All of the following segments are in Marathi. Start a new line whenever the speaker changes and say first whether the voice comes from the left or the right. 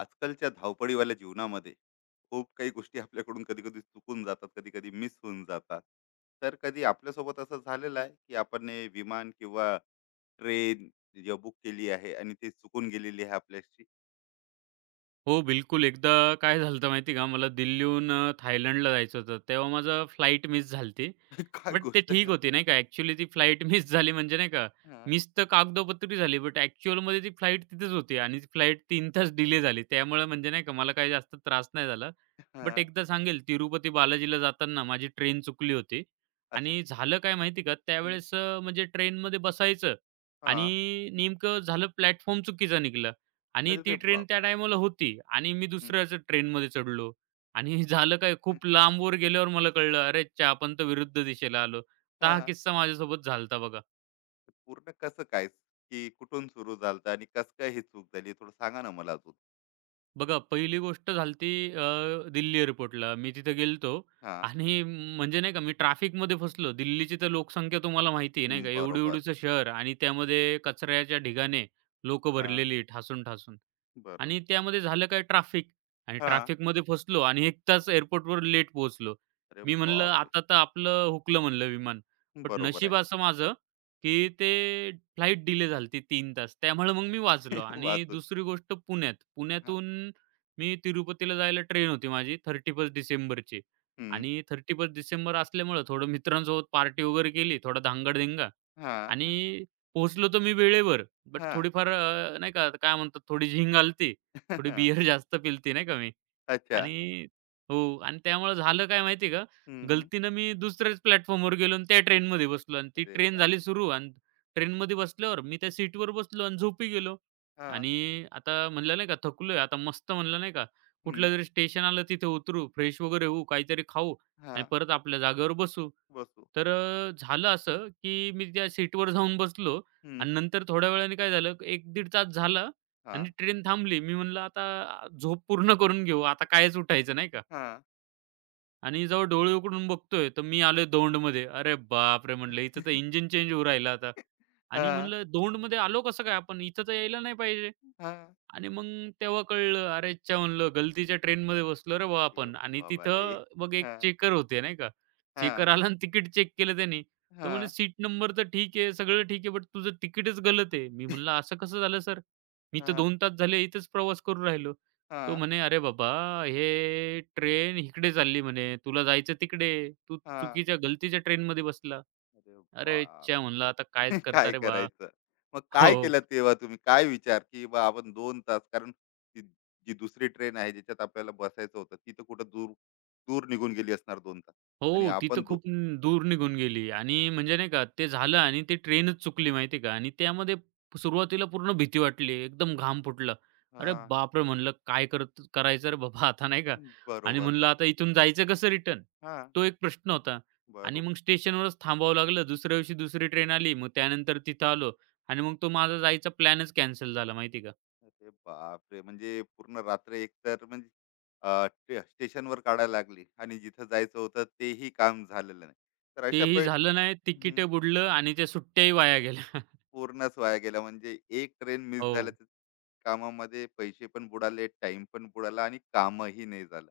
left: आजकालच्या धावपळीवाल्या जीवनामध्ये खूप काही गोष्टी आपल्याकडून कधी कधी चुकून जातात, कधी कधी मिस होऊन जातात. तर कधी आपल्यासोबत असं झालेलं आहे की आपण हे विमान किंवा ट्रेन बुक केली आहे आणि ती चुकून गेलेली आहे आपल्याशी.
right: हो, बिलकुल. एकदा काय झालं होतं माहिती का, मला दिल्लीहून थायलंडला जायचं होतं. तेव्हा माझं फ्लाइट मिस झाली
left: काय
right: बट ते
left: गोष्ट
right: ठीक
left: करता!
right: होती नाही का. ॲक्चुअली ती फ्लाइट मिस झाली म्हणजे नाही का,
left: हा.
right: मिस तर कागदोपत्री झाली, बट ॲक्चुअलमध्ये ती फ्लाइट तिथेच होती आणि ती फ्लाइट 3 तास डिले झाली. त्यामुळे म्हणजे नाही का, मला काही जास्त त्रास नाही झाला.
left: हा.
right: बट एकदा सांगेल, तिरुपती बालाजीला जाताना माझी ट्रेन चुकली होती
left: अच्छा.
right: आणि झालं काय माहिती आहे का,
left: हम्म.
right: त्यावेळेस म्हणजे ट्रेनमध्ये बसायचं
left: हा.
right: आणि नेमकं झालं प्लॅटफॉर्म चुकीचा निघाला. आणि ती
left: अरे
right: ट्रेन
left: बाप.
right: त्या टायमाला होती आणि मी
left: हम्म.
right: दुसऱ्याच ट्रेनमध्ये चढलो आणि झालं काय
left: हम्म.
right: खूप लांबवर गेल्यावर मला कळलं, "अरे! च्या आपण तर विरुद्ध दिशेला आलो." तर हा
left: हा.
right: किस्सा माझ्यासोबत झाला होता बघा.
left: ते पूर्ण कसं काय, की कुठून सुरू झालं आणि कसं काय ही चूक झाली, थोडं सांगा ना मला अजून.
right: बघा, पहिली गोष्ट झाली ती दिल्ली एअरपोर्टला. मी तिथे गेलो होतो
left: हा.
right: आणि म्हणजे नाही का मी ट्रॅफिकमध्ये फसलो. दिल्लीची तर लोकसंख्या तुम्हाला माहिती आहे नाही का,
left: हम्म, बरोबर.
right: एवढं-एवढंचं शहर आणि त्यामध्ये कचऱ्याच्या ढिगाने लोकं
left: हा.
right: भरलेली ठासून-ठासून.
left: बरोबर.
right: आणि त्यामध्ये झालं काय ट्रॅफिक आणि
left: हा.
right: ट्रॅफिकमध्ये फसलो आणि 1 तास एअरपोर्टवर लेट पोहोचलो.
left: अरे
right: मी म्हणलं,
left: बापरे!
right: "आता तर आपलं हुकलं" म्हणलं विमान. बट
left: बरोबर आहे.
right: नशीब असं माझं की ते फ्लाइट डिले झालती तीन तास. त्यामुळे मग मी वाचलो आणि
left: वाचून.
right: दुसरी गोष्ट पुण्यात.
left: हां.
right: पुण्यातून मी तिरुपतीला जायला ट्रेन होती माझी 31 डिसेंबरची
left: हं.
right: आणि 31 डिसेंबर असल्यामुळं थोडं मित्रांसोबत पार्टी वगैरे केली, थोडा धांगडधिंगा
left: हां.
right: आणि पोहोचलो तर मी वेळेवर. बट
left: हां.
right: थोडीफार नाही का, काय म्हणतात, थोडी झिंग आलती, थोडी बिअर जास्त पिलती नाही का मी.
left: अच्छा.
right: आणि हो आणि त्यामुळे झालं काय माहिती आहे का,
left: हं, हं.
right: गलतीनं मी दुसऱ्याच प्लॅटफॉर्मवर गेलो आणि त्या ट्रेनमध्ये बसलो आणि ती
left: अरे
right: ट्रेन
left: रा.
right: झाली सुरू आणि ट्रेनमध्ये बसल्यावर मी त्या सीटवर बसलो आणि झोपी गेलो.
left: हां.
right: आणि आता म्हणलं नाही का थकलोय आता मस्त म्हणलं नाही का,
left: हं.
right: कुठलंतरी स्टेशन आलं तिथे उतरू, फ्रेश वगैरे होऊ, काहीतरी खाऊ आणि
left: हां.
right: परत आपल्या जागेवर बसू.
left: बसू.
right: तर झालं असं, की मी त्या सीटवर जाऊन बसलो
left: हं.
right: आणि नंतर थोड्या वेळाने काय झालं, 1 दीड तास झाला
left: हां.
right: आणि ट्रेन थांबली. मी म्हणलं आता झोप पूर्ण करून घेऊ. आता कायच उठायचं नाही का?
left: हां.
right: आणि जेव्हा डोळे उघडून बघतोय, तर मी आलोय दौंडमध्ये. अरे बापरे! म्हणलं इथं तर इंजिन चेंज होऊ राहिलं आता आणि
left: हां.
right: म्हणलं दौंडमध्ये आलो कसं काय आपण? इथं तर यायला नाही पाहिजे.
left: हां.
right: आणि मग तेव्हा कळलं, अरे अच्छा म्हणलं गलतीच्या ट्रेनमध्ये बसलो रे बुवा
left: अरे
right: आपण आणि
left: बाबा रे!
right: तिथं मग एक
left: हां.
right: चेकर होते नाही का.
left: हां.
right: चेकर आला आणि तिकीट चेक केलं त्यानी. तो म्हणे,
left: हां.
right: "सीट नंबर तर ठीक आहे, सगळं ठीक आहे, बट तुझं तिकीटच गलत आहे." मी म्हणलं, "असं कसं झालं सर? मी तर
left: हां.
right: 2 तास झाले इथेच प्रवास करून राहिलो." तो
left: हां.
right: म्हणे, "अरे बाबा, हे ट्रेन इकडे चालली म्हणे, तुला जायचं तिकडे. तू
left: हां.
right: चुकीच्या गलतीच्या ट्रेनमध्ये बसला."
left: अरे
right: अरे अच्छा
left: बापरे!
right: म्हणलं, आता कायच करता
left: काय
right: रे बा.
left: करायचं? मग
right: हो.
left: काय
right: हो.
left: केलं तेव्हा तुम्ही? काय विचार, की बा आपण 2 तास, कारण ती जी दुसरी ट्रेन आहे ज्याच्यात आपल्याला बसायचं होतं, ती तर कुठं दूर दूर निघून गेली असणार 2 तास,
right: हो,
left: आणि
right: ती तर
left: आपण दो
right: खूप दूर निघून गेली आणि म्हणजे नाही का ते झालं आणि ते ट्रेनच चुकली माहिती आहे का आणि त्यामध्ये सुरुवातीला पूर्ण भीती वाटली. एकदम घाम फुटला. अरे
left: हां,
right: बापरे! म्हणलं काय करत करायचं रे बाबा आता नाही का आणि
left: बरोबर.
right: म्हणलं आता इथून जायचं कसं रिटर्न?
left: हां,
right: तो एक प्रश्न होता आणि
left: बरोबर.
right: मग स्टेशनवरच थांबावं लागलं. दुसऱ्या दिवशी दुसरी ट्रेन आली. मग त्यानंतर तिथं आलो आणि मग तो माझा जायचा प्लॅनच कॅन्सल झाला माहिती का.
left: अरे बापरे! म्हणजे पूर्ण रात्र एकतर म्हणजे ते स्टेशनवर काढायला लागली आणि जिथं जायचं होतं तेही काम झालेलं नाही. तर अशा
right: तेही
left: पे
right: झालं नाही, तिकीट
left: हं.
right: बुडलं आणि त्या सुट्ट्याही वाया गेल्या.
left: पूर्णच वाया गेला. म्हणजे एक ट्रेन मिस
right: हो.
left: झाल्याचं कामामध्ये पैसे पण बुडाले, टाइम पण बुडाला आणि कामही नाही झालं.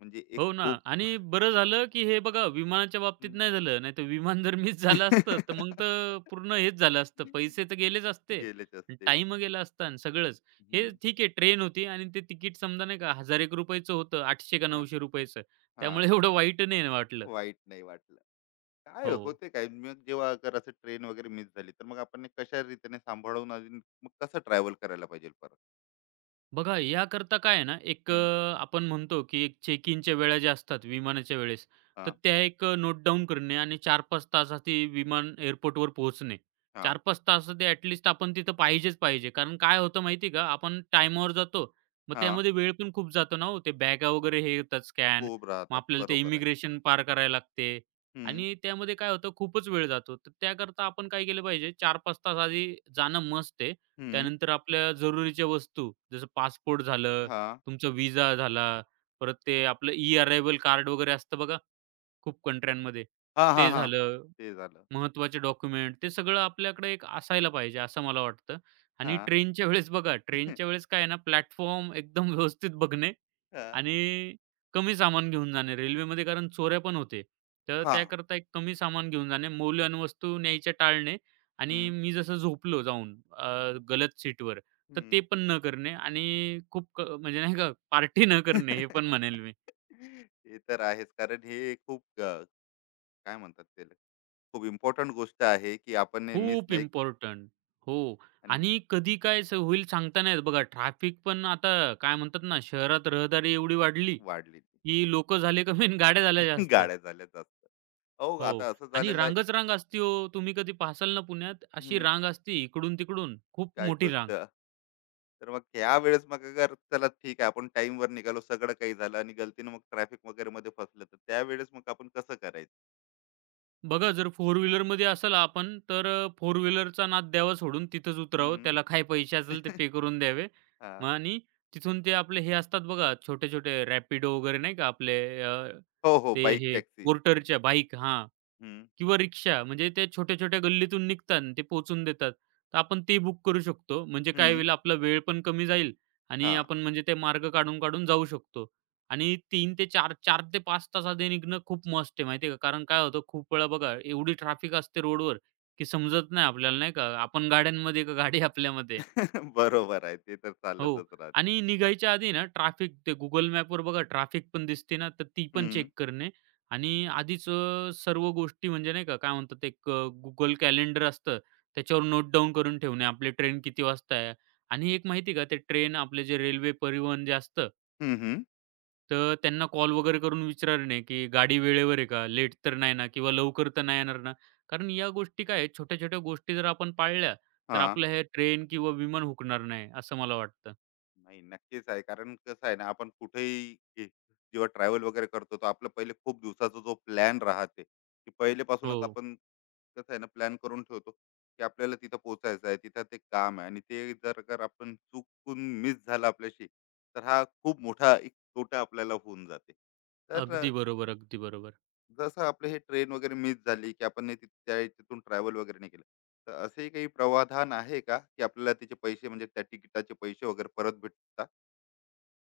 left: म्हणजे एक
right: हो ना
left: खूप
right: आणि बरं झालं, की हे बघा विमानाच्या बाबतीत
left: हं.
right: नाही झालं. नाहीतर विमान जर मिस झालं असतं, तर मग तर पूर्ण हेच झालं असतं. पैसे तर गेलेच असते,
left: गेलेच असते.
right: टाइम गेला असता आणि सगळंच.
left: हं.
right: हे ठीक आहे ट्रेन होती आणि ते तिकीट समजा नाही का ₹1000 चं होतं ₹800 का
left: हां,
right: ₹900 चं. त्यामुळे
left: हां.
right: एवढं वाईट नाही वाटलं.
left: वाईट नाही वाटलं. काय
right: हो.
left: होते काय मग जेव्हा अगर असं ट्रेन वगैरे मिस झाली, तर मग आपण कशा रीतीने सांभाळून अजून मग कसं ट्रॅव्हल करायला पाहिजे परत?
right: बघा याकरता काय आहे ना, एक
left: हं.
right: आपण म्हणतो की एक चेक इनच्या वेळा ज्या असतात विमानाच्या वेळेस, तर
left: हां,
right: त्या एक नोट डाउन करणे आणि 4-5 तासात ते विमान एअरपोर्टवर पोहोचणे.
left: हां,
right: 4-5 तास ते ॲटलीस्ट आपण तिथं पाहिजेच पाहिजे. कारण काय होतं माहिती आहे का, आपण टायमावर जातो. मग
left: हां.
right: त्यामध्ये वेळ पण खूप जातो ना हो. ते बॅगा वगैरे हे येतात स्कॅन.
left: खूप
right: मग
left: राहतात.
right: आपल्याला ते
left: बरोबर आहे.
right: इमिग्रेशन पार करायला लागते
left: हं,
right: आणि त्यामध्ये काय होतं खूपच वेळ जातो. तर त्याकरता आपण काय केलं पाहिजे 4-5 तास आधी जाणं मस्ट आहे.
left: हं.
right: त्यानंतर आपल्या जरुरीच्या वस्तू जसं पासपोर्ट झालं,
left: हां.
right: तुमचा व्हिसा झाला, परत ते आपलं ई-अरायव्हल कार्ड वगैरे असतं बघा खूप कंट्र्यांमध्ये,
left: हां, हां,
right: ते
left: हां.
right: झालं,
left: ते झालं.
right: महत्त्वाचे डॉक्युमेंट ते सगळं आपल्याकडे एक असायला पाहिजे असं मला वाटतं. आणि
left: हां.
right: ट्रेनच्या वेळेस बघा, ट्रेनच्या वेळेस काय आहे ना प्लॅटफॉर्म एकदम व्यवस्थित बघणे
left: हां.
right: आणि कमी सामान घेऊन जाणे रेल्वेमध्ये कारण चोऱ्या पण होते. तर
left: हां.
right: त्याकरता एक कमी सामान घेऊन जाणे, मौल्यवान वस्तू न्यायच्या टाळणे आणि
left: हं.
right: मी जसं झोपलो जाऊन गलत सीटवर तर ते पण न करणे आणि खूप म्हणजे नाही का पार्टी न करणे हे पण म्हणेल मी.
left: ते तर आहेच. कारण हे खूप काय म्हणतात त्याला, खूप इम्पोर्टंट गोष्ट आहे, की आपण मिस
right: खूप
left: नाही
right: इम्पोर्टंट. हो
left: आणि
right: आणि कधी काय असं होईल सांगता नाही येत बघा. ट्रॅफिक पण आता काय म्हणतात ना, शहरात रहदारी एवढी वाढली,
left: वाढली.
right: की लोकं झाले कमी आणि गाड्या झाल्या जास्त.
left: गाड्या झाल्या जास्त. अहो,
right: हो.
left: आता असं
right: आणि
left: झालेलं आहे
right: रांगच रांग असती हो. तुम्ही कधी पाहसाल ना पुण्यात, अशी
left: हं.
right: रांग असती इकडून-तिकडून खूप
left: काय
right: मोठी
left: गोष्ट?
right: रांग.
left: तर मग त्यावेळेस मग अगर चला ठीक आहे, आपण time वर निघालो, सगळं काही झालं आणि गलतीनं मग ट्रॅफिक वगैरेमध्ये फसलं, तर त्यावेळेस मग आपण कसं करायचं?
right: बघा जर फोर व्हीलरमध्ये असाल आपण, तर फोर व्हीलरचा नाद द्यावा सोडून तिथंच उतरावं.
left: हं.
right: त्याला काय पैसे असेल ते पे करून द्यावे. मग
left: हां.
right: आणि तिथून ते आपले हे असतात बघा छोटे-छोटे रॅपिडो वगैरे नाही का आपले
left: हो, हो.
right: ते
left: बाईक
right: हे
left: टॅक्सी.
right: पोर्टरच्या बाईक हां.
left: हं,
right: किंवा रिक्षा म्हणजे त्या छोट्या-छोट्या गल्लीतून निघतात ते पोहचून देतात. तर आपण ते बुक करू शकतो. म्हणजे काय
left: हं.
right: होईल आपला वेळ पण कमी जाईल आणि
left: हां.
right: आपण म्हणजे ते मार्ग काढून-काढून जाऊ शकतो. आणि तीन ते चार 4 ते 5 तास आधी निघणं खूप मस्त आहे माहिती आहे का. कारण काय होतं खूप वेळा बघा एवढी ट्रॅफिक असते रोडवर, की समजत नाही आपल्याला नाही का. आपण गाड्यांमध्ये का गाडी आपल्यामध्ये.
left: बरोबर आहे. ते तर
right: हो.
left: चालतच राहते
right: आणि
left: त्या.
right: निघायच्या आधी ना ट्रॅफिक ते Google मॅपवर बघा ट्रॅफिक पण दिसते ना, तर ती पण
left: हं.
right: चेक करणे आणि आधीच सर्व गोष्टी म्हणजे नाही का, काय म्हणतात एक Google कॅलेंडर असतं त्याच्यावर नोट डाउन करून ठेवणे. आपली ट्रेन किती वाजता आहे आणि एक माहिती आहे का ते ट्रेन आपले जे रेल्वे परिवहन जे असतं,
left: हं.
right: तर त्यांना कॉल वगैरे करून विचारणे, की गाडी वेळेवर आहे का? लेट तर नाही ना? किंवा लवकर तर नाही येणार ना? कारण या गोष्टी काय आहेत छोट्या-छोट्या गोष्टी जर आपण पाळल्या, तर
left: हा.
right: आपलं हे ट्रेन किंवा विमान हुकणार नाही असं मला वाटतं.
left: नाही, नक्कीच आहे. कारण कसं आहे ना, आपण कुठेही गे- जेव्हा ट्रॅव्हल वगैरे करतो, तो आपलं पहिले खूप दिवसाचा जो प्लॅन राहते, की
right: हो.
left: पहिलेपासूनच आपण कसं आहे ना प्लॅन करून ठेवतो की आपल्याला तिथं पोहोचायचं आहे, तिथं ते काम आहे, आणि ते जर का आपण चुकून मिस झालं आपल्याशी, तर हा खूप मोठा एक तोटा आपल्याला होऊन जाते. तर
right: अगदी बरोबर, अगदी बरोबर.
left: जसं आपलं हे ट्रेन वगैरे मिस झाली की आपण हे त्या तिथून ट्रॅव्हल वगैरे नाही केलं, तर असे काही प्रावधान आहे का की आपल्याला त्याचे पैसे, म्हणजे त्या तिकिटाचे पैसे वगैरे परत भेटतात?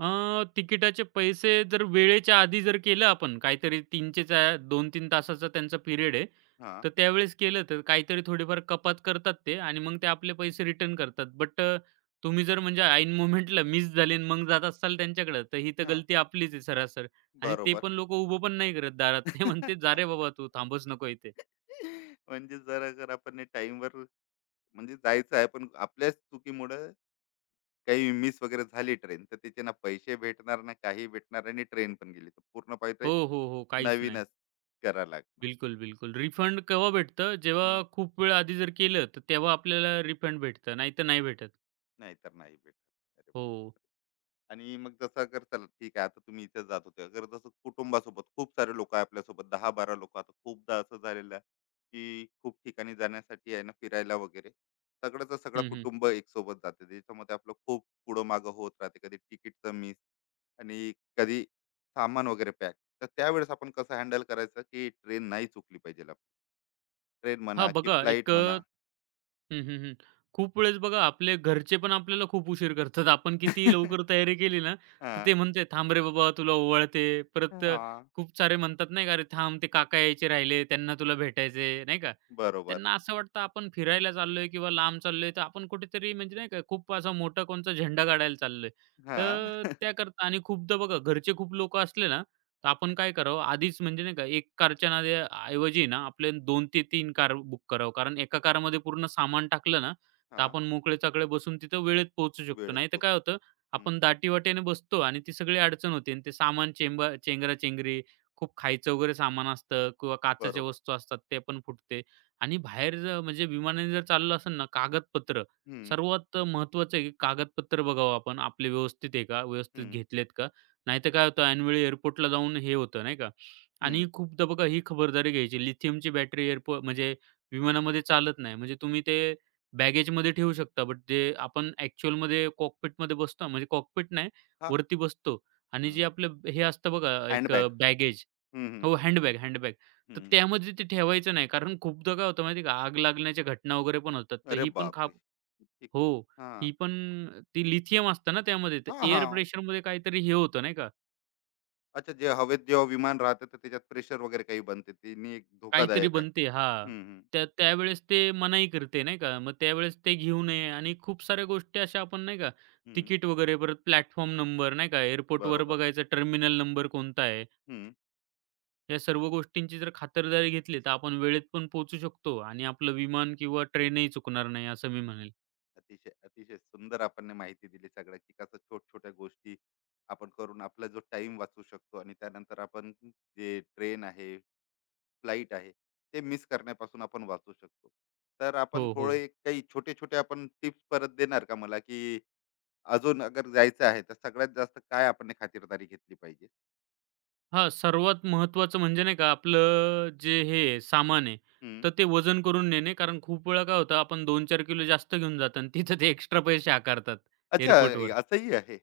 right: अ, तिकिटाचे पैसे जर वेळेच्या आधी जर केलं आपण काहीतरी 3चे 2-3 तासाचा त्यांचा पिरियड आहे.
left: हां.
right: तर त्यावेळेस केलं तर काहीतरी थोडीफार कपात करतात ते आणि मग ते आपले पैसे रिटर्न करतात. बट तुम्ही जर म्हणजे ऐन मोमेंटला मिस झाले आणि मग जात असाल त्यांच्याकडं, तर ही तर
left: हां.
right: गलती आपलीच आहे सरासर आणि ते
left: बरोबर.
right: पण लोकं उभं पण नाही करत दारात. ते म्हणते, "जा रे बाबा तू थांबूच नको इथे."
left: म्हणजे जरा जर आपण टाईमवर म्हणजे जायचं आहे, पण आपल्याच चुकीमुळं काही मिस वगैरे झाली ट्रेन, तर त्याचे ना पैसे भेटणार, ना काही भेटणार आणि ट्रेन पण गेली. तर पूर्ण पैसे
right: हो. काहीच नाही.
left: नवीनच करावं लागणार.
right: बिलकुल, बिलकुल. रिफंड केव्हा भेटतं? जेव्हा
left: हं.
right: खूप वेळ आधी जर केलं, तर तेव्हा आपल्याला रिफंड भेटतं, नाहीतर नाही भेटत.
left: नाहीतर नाही भेटत. अरे
right: हो.
left: बापरे! आणि मग जसं अगर चला ठीक आहे, आता तुम्ही इथे जात होते, अगर जसं कुटुंबासोबत खूप सारे लोक आहे आपल्यासोबत, दहा बारा लोक. आता खूपदा असं झालेलं आहे की खूप ठिकाणी जाण्यासाठी आहे ना, फिरायला वगैरे सगळंच सगळं
right: हं, हं.
left: कुटुंब एक सोबत जाते, त्याच्यामध्ये आपलं खूप पुढं मागं होत राहते, कधी तिकीटचं मिस आणि कधी सामान वगैरे पॅक, तर त्यावेळेस आपण कसं हँडल करायचं की ट्रेन नाही चुकली पाहिजे, ट्रेन म्हणा की
right: बघा
left: फ्लाईट
right: एक
left: म्हणा?
right: हं, हं, हं. खूप वेळेस बघा आपले घरचे पण आपल्याला खूप उशीर करतात. आपण कितीही लवकर तयारी केली ना, तर
left: हा.
right: ते म्हणते, "थांब रे बाबा तुला ओवाळते." परत
left: हा.
right: खूप सारे म्हणतात नाही का, "अरे थांब ते काका यायचे राहिले त्यांना तुला भेटायचंय." नाही का?
left: बरोबर.
right: त्यांना असं वाटतं आपण फिरायला चाललोय किंवा लांब चाललोय, तर आपण कुठेतरी म्हणजे नाही का खूप असा मोठा कोणचा झेंडा काढायला चाललोय.
left: हा.
right: तर त्याकरता आणि खूपदा बघा घरचे खूप लोकं असले ना तर आपण काय करावं आधीच म्हणजे नाही का एक कारच्या नादी ऐवजी ना आपले 2 ते 3 कार बुक करावं. कारण एका कारमध्ये पूर्ण सामान टाकलं ना, तर
left: हा.
right: आपण मोकळे-चाकळे बसून तिथं वेळेत पोहोचू शकतो.
left: वेळेत
right: नाहीतर काय
left: पोहोचू.
right: होतं
left: हम्म.
right: आपण दाटीवाटीने बसतो आणि ती सगळी अडचण होते आणि ते सामान चेंबा चेंगरा-चेंगरी, खूप खायचं वगैरे सामान असतं किंवा काचेच्या
left: बरोबर.
right: वस्तू असतात ते पण फुटते आणि बाहेर जर म्हणजे विमानाने जर चाललं असेल ना कागदपत्र
left: हं,
right: सर्वात महत्त्वाचं आहे की कागदपत्र बघावं आपण आपले व्यवस्थित आहे का? व्यवस्थित
left: हं,
right: घेतलेत का? नाहीतर काय होतं ऐनवेळी एअरपोर्टला जाऊन हे होतं नाही का? आणि
left: हं.
right: खूपदा बघा ही खबरदारी घ्यायची. लिथियमची बॅटरी म्हणजे विमानामध्ये चालत नाही. म्हणजे तुम्ही ते बॅगेजमध्ये ठेवू शकता. बट जे आपण ॲक्चुअलमध्ये कॉकपिटमध्ये बसतो म्हणजे कॉकपिट नाही,
left: हां,
right: वरती बसतो आणि जे आपलं हे असतं बघा एक
left: हँडबॅग.
right: बॅगेज
left: हं, हं,
right: हो, हँडबॅग, हँडबॅग. तर
left: हं.
right: त्यामध्ये ते ठेवायचं नाही. कारण खूपदा काय होतं माहिती आहे का? आग लागण्याच्या घटना वगैरे पण होतात. तर
left: अरे
right: ही पण
left: बापरे! ठीक.
right: हो.
left: हां,
right: ही पण ती लिथियम असतं ना त्यामध्ये. तर
left: हां,
right: एअर
left: हां.
right: प्रेशरमध्ये काहीतरी हे होतं नाही का?
left: अच्छा, जे हवेत जेव्हा विमान राहतं, तर त्याच्यात प्रेशर वगैरे काही बनते. त्यांनी एक
right: काहीतरी
left: धोकादायक आहे.
right: बनते हां.
left: हं, हं,
right: त्यावेळेस ते मनाई करते नाही का. मग त्यावेळेस ते घेऊ नये आणि खूप साऱ्या गोष्टी अशा आपण नाही का
left: हं.
right: तिकीट वगैरे परत प्लॅटफॉर्म नंबर नाही का एअरपोर्टवर
left: बरोबर.
right: बघायचं टर्मिनल नंबर कोणता आहे.
left: हं.
right: या सर्व गोष्टींची जर खातरदारी घेतली तर आपण वेळेत पण पोहोचू शकतो आणि आपलं विमान किंवा ट्रेनही चुकणार नाही असं मी म्हणेल.
left: अतिशय, अतिशय सुंदर आपण ने माहिती दिली सगळ्याची, कसं छोट-छोट्या गोष्टी आपण करून आपला जो टाइम वाचवू शकतो, आणि त्यानंतर आपण जे ट्रेन आहे, फ्लाईट आहे, ते मिस करण्यापासून आपण वाचू शकतो. तर आपण
right: हो, हो.
left: थोडे काही छोटे छोटे आपण टिप्स परत देणार का मला, की अजून अगर जायचं आहे तर सगळ्यात जास्त काय आपण खातिरदारी घेतली पाहिजे?
right: हां, सर्वात महत्त्वाचं म्हणजे नाही का आपलं जे हे आहे, सामान आहे,
left: हम्म.
right: तर ते वजन करून नेणे. कारण खूप वेळा काय होतं आपण 4 किलो जास्त घेऊन जातो आणि तिथं ते एक्स्ट्रा पैसे आकारतात
left: अच्छा. हे
right: एअरपोर्टवर.
left: असंही आहे.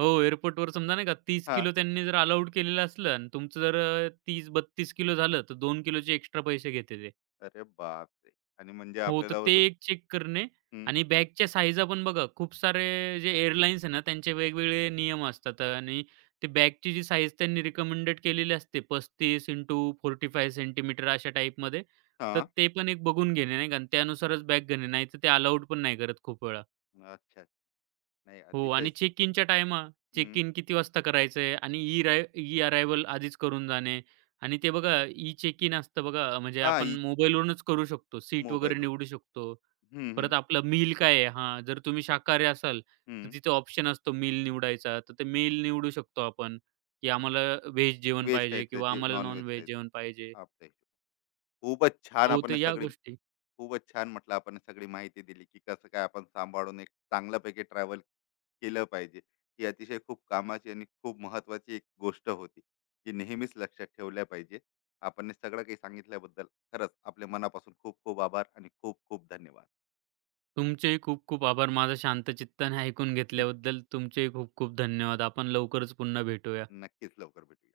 right: हो, एअरपोर्टवर समजा नाही का 30
left: हा.
right: किलो त्यांनी जर अलाउड केलेलं असलं आणि तुमचं जर 30-32 किलो झालं, तर 2 किलोचे एक्स्ट्रा पैसे घेते ते.
left: अरे बापरे! आणि म्हणजे
right: हो, तर
left: आपल्याला
right: ते
left: अजून
right: एक चेक करणे
left: हम्म.
right: आणि बॅगच्या साईजा पण बघा खूप सारे जे एअरलाईन्स आहे ना, त्यांचे वेगवेगळे नियम असतात आणि ते बॅगची जी साईज त्यांनी रिकमेंडेड केलेली असते 35 इंटू 45 सेंटीमीटर अशा टाईपमध्ये.
left: हा.
right: तर ते पण एक बघून घेणे नाही का आणि त्यानुसारच बॅग घेणे. नाहीतर ते अलाउड पण नाही करत खूप वेळा.
left: अच्छा. नाही,
right: हो
left: अतिशय
right: आणि चेक इनच्या टाईमा चेक
left: हम्म.
right: इन किती वाजता करायचं आणि ई अरायव्हल आधीच करून जाणे आणि ते बघा ई चेक इन असतं बघा म्हणजे
left: हा.
right: आपण मोबाईलवरूनच करू शकतो. सीट वगैरे
left: मोबाईल वगैरे
right: निवडू शकतो. परत आपलं मील काय आहे? हां, जर तुम्ही शाकाहारी असाल, तर तिथे ऑप्शन असतो मील निवडायचा. तर ते मील निवडू शकतो आपण, की आम्हाला व्हेज जेवण
left: व्हेज
right: पाहिजे
left: खायचं
right: किंवा
left: जे
right: आम्हाला
left: नॉन व्हेज
right: नॉन-व्हेज जेवण
left: खायचं
right: पाहिजे.
left: आपल्या हिशोब- खूपच छान
right: हो,
left: आपण
right: तर
left: हे
right: या
left: सगळी
right: गोष्टी.
left: खूपच छान म्हटलं. आपण सगळी माहिती दिली की कसं काय आपण सांभाळून एक चांगल्यापैकी ट्रॅव्हल केलं पाहिजे. ही अतिशय खूप कामाची आणि खूप महत्वाची एक गोष्ट होती, जी नेहमीच लक्षात ठेवल्या पाहिजे. आपण हे सगळं काही सांगितल्याबद्दल खरंच आपल्या मनापासून खूप खूप आभार आणि खूप खूप धन्यवाद.
right: तुमचेही खूप खूप आभार. माझं शांत चित्ताने ऐकून घेतल्याबद्दल तुमचेही खूप खूप धन्यवाद. आपण लवकरच पुन्हा भेटूया.
left: नक्कीच लवकर भेटूया.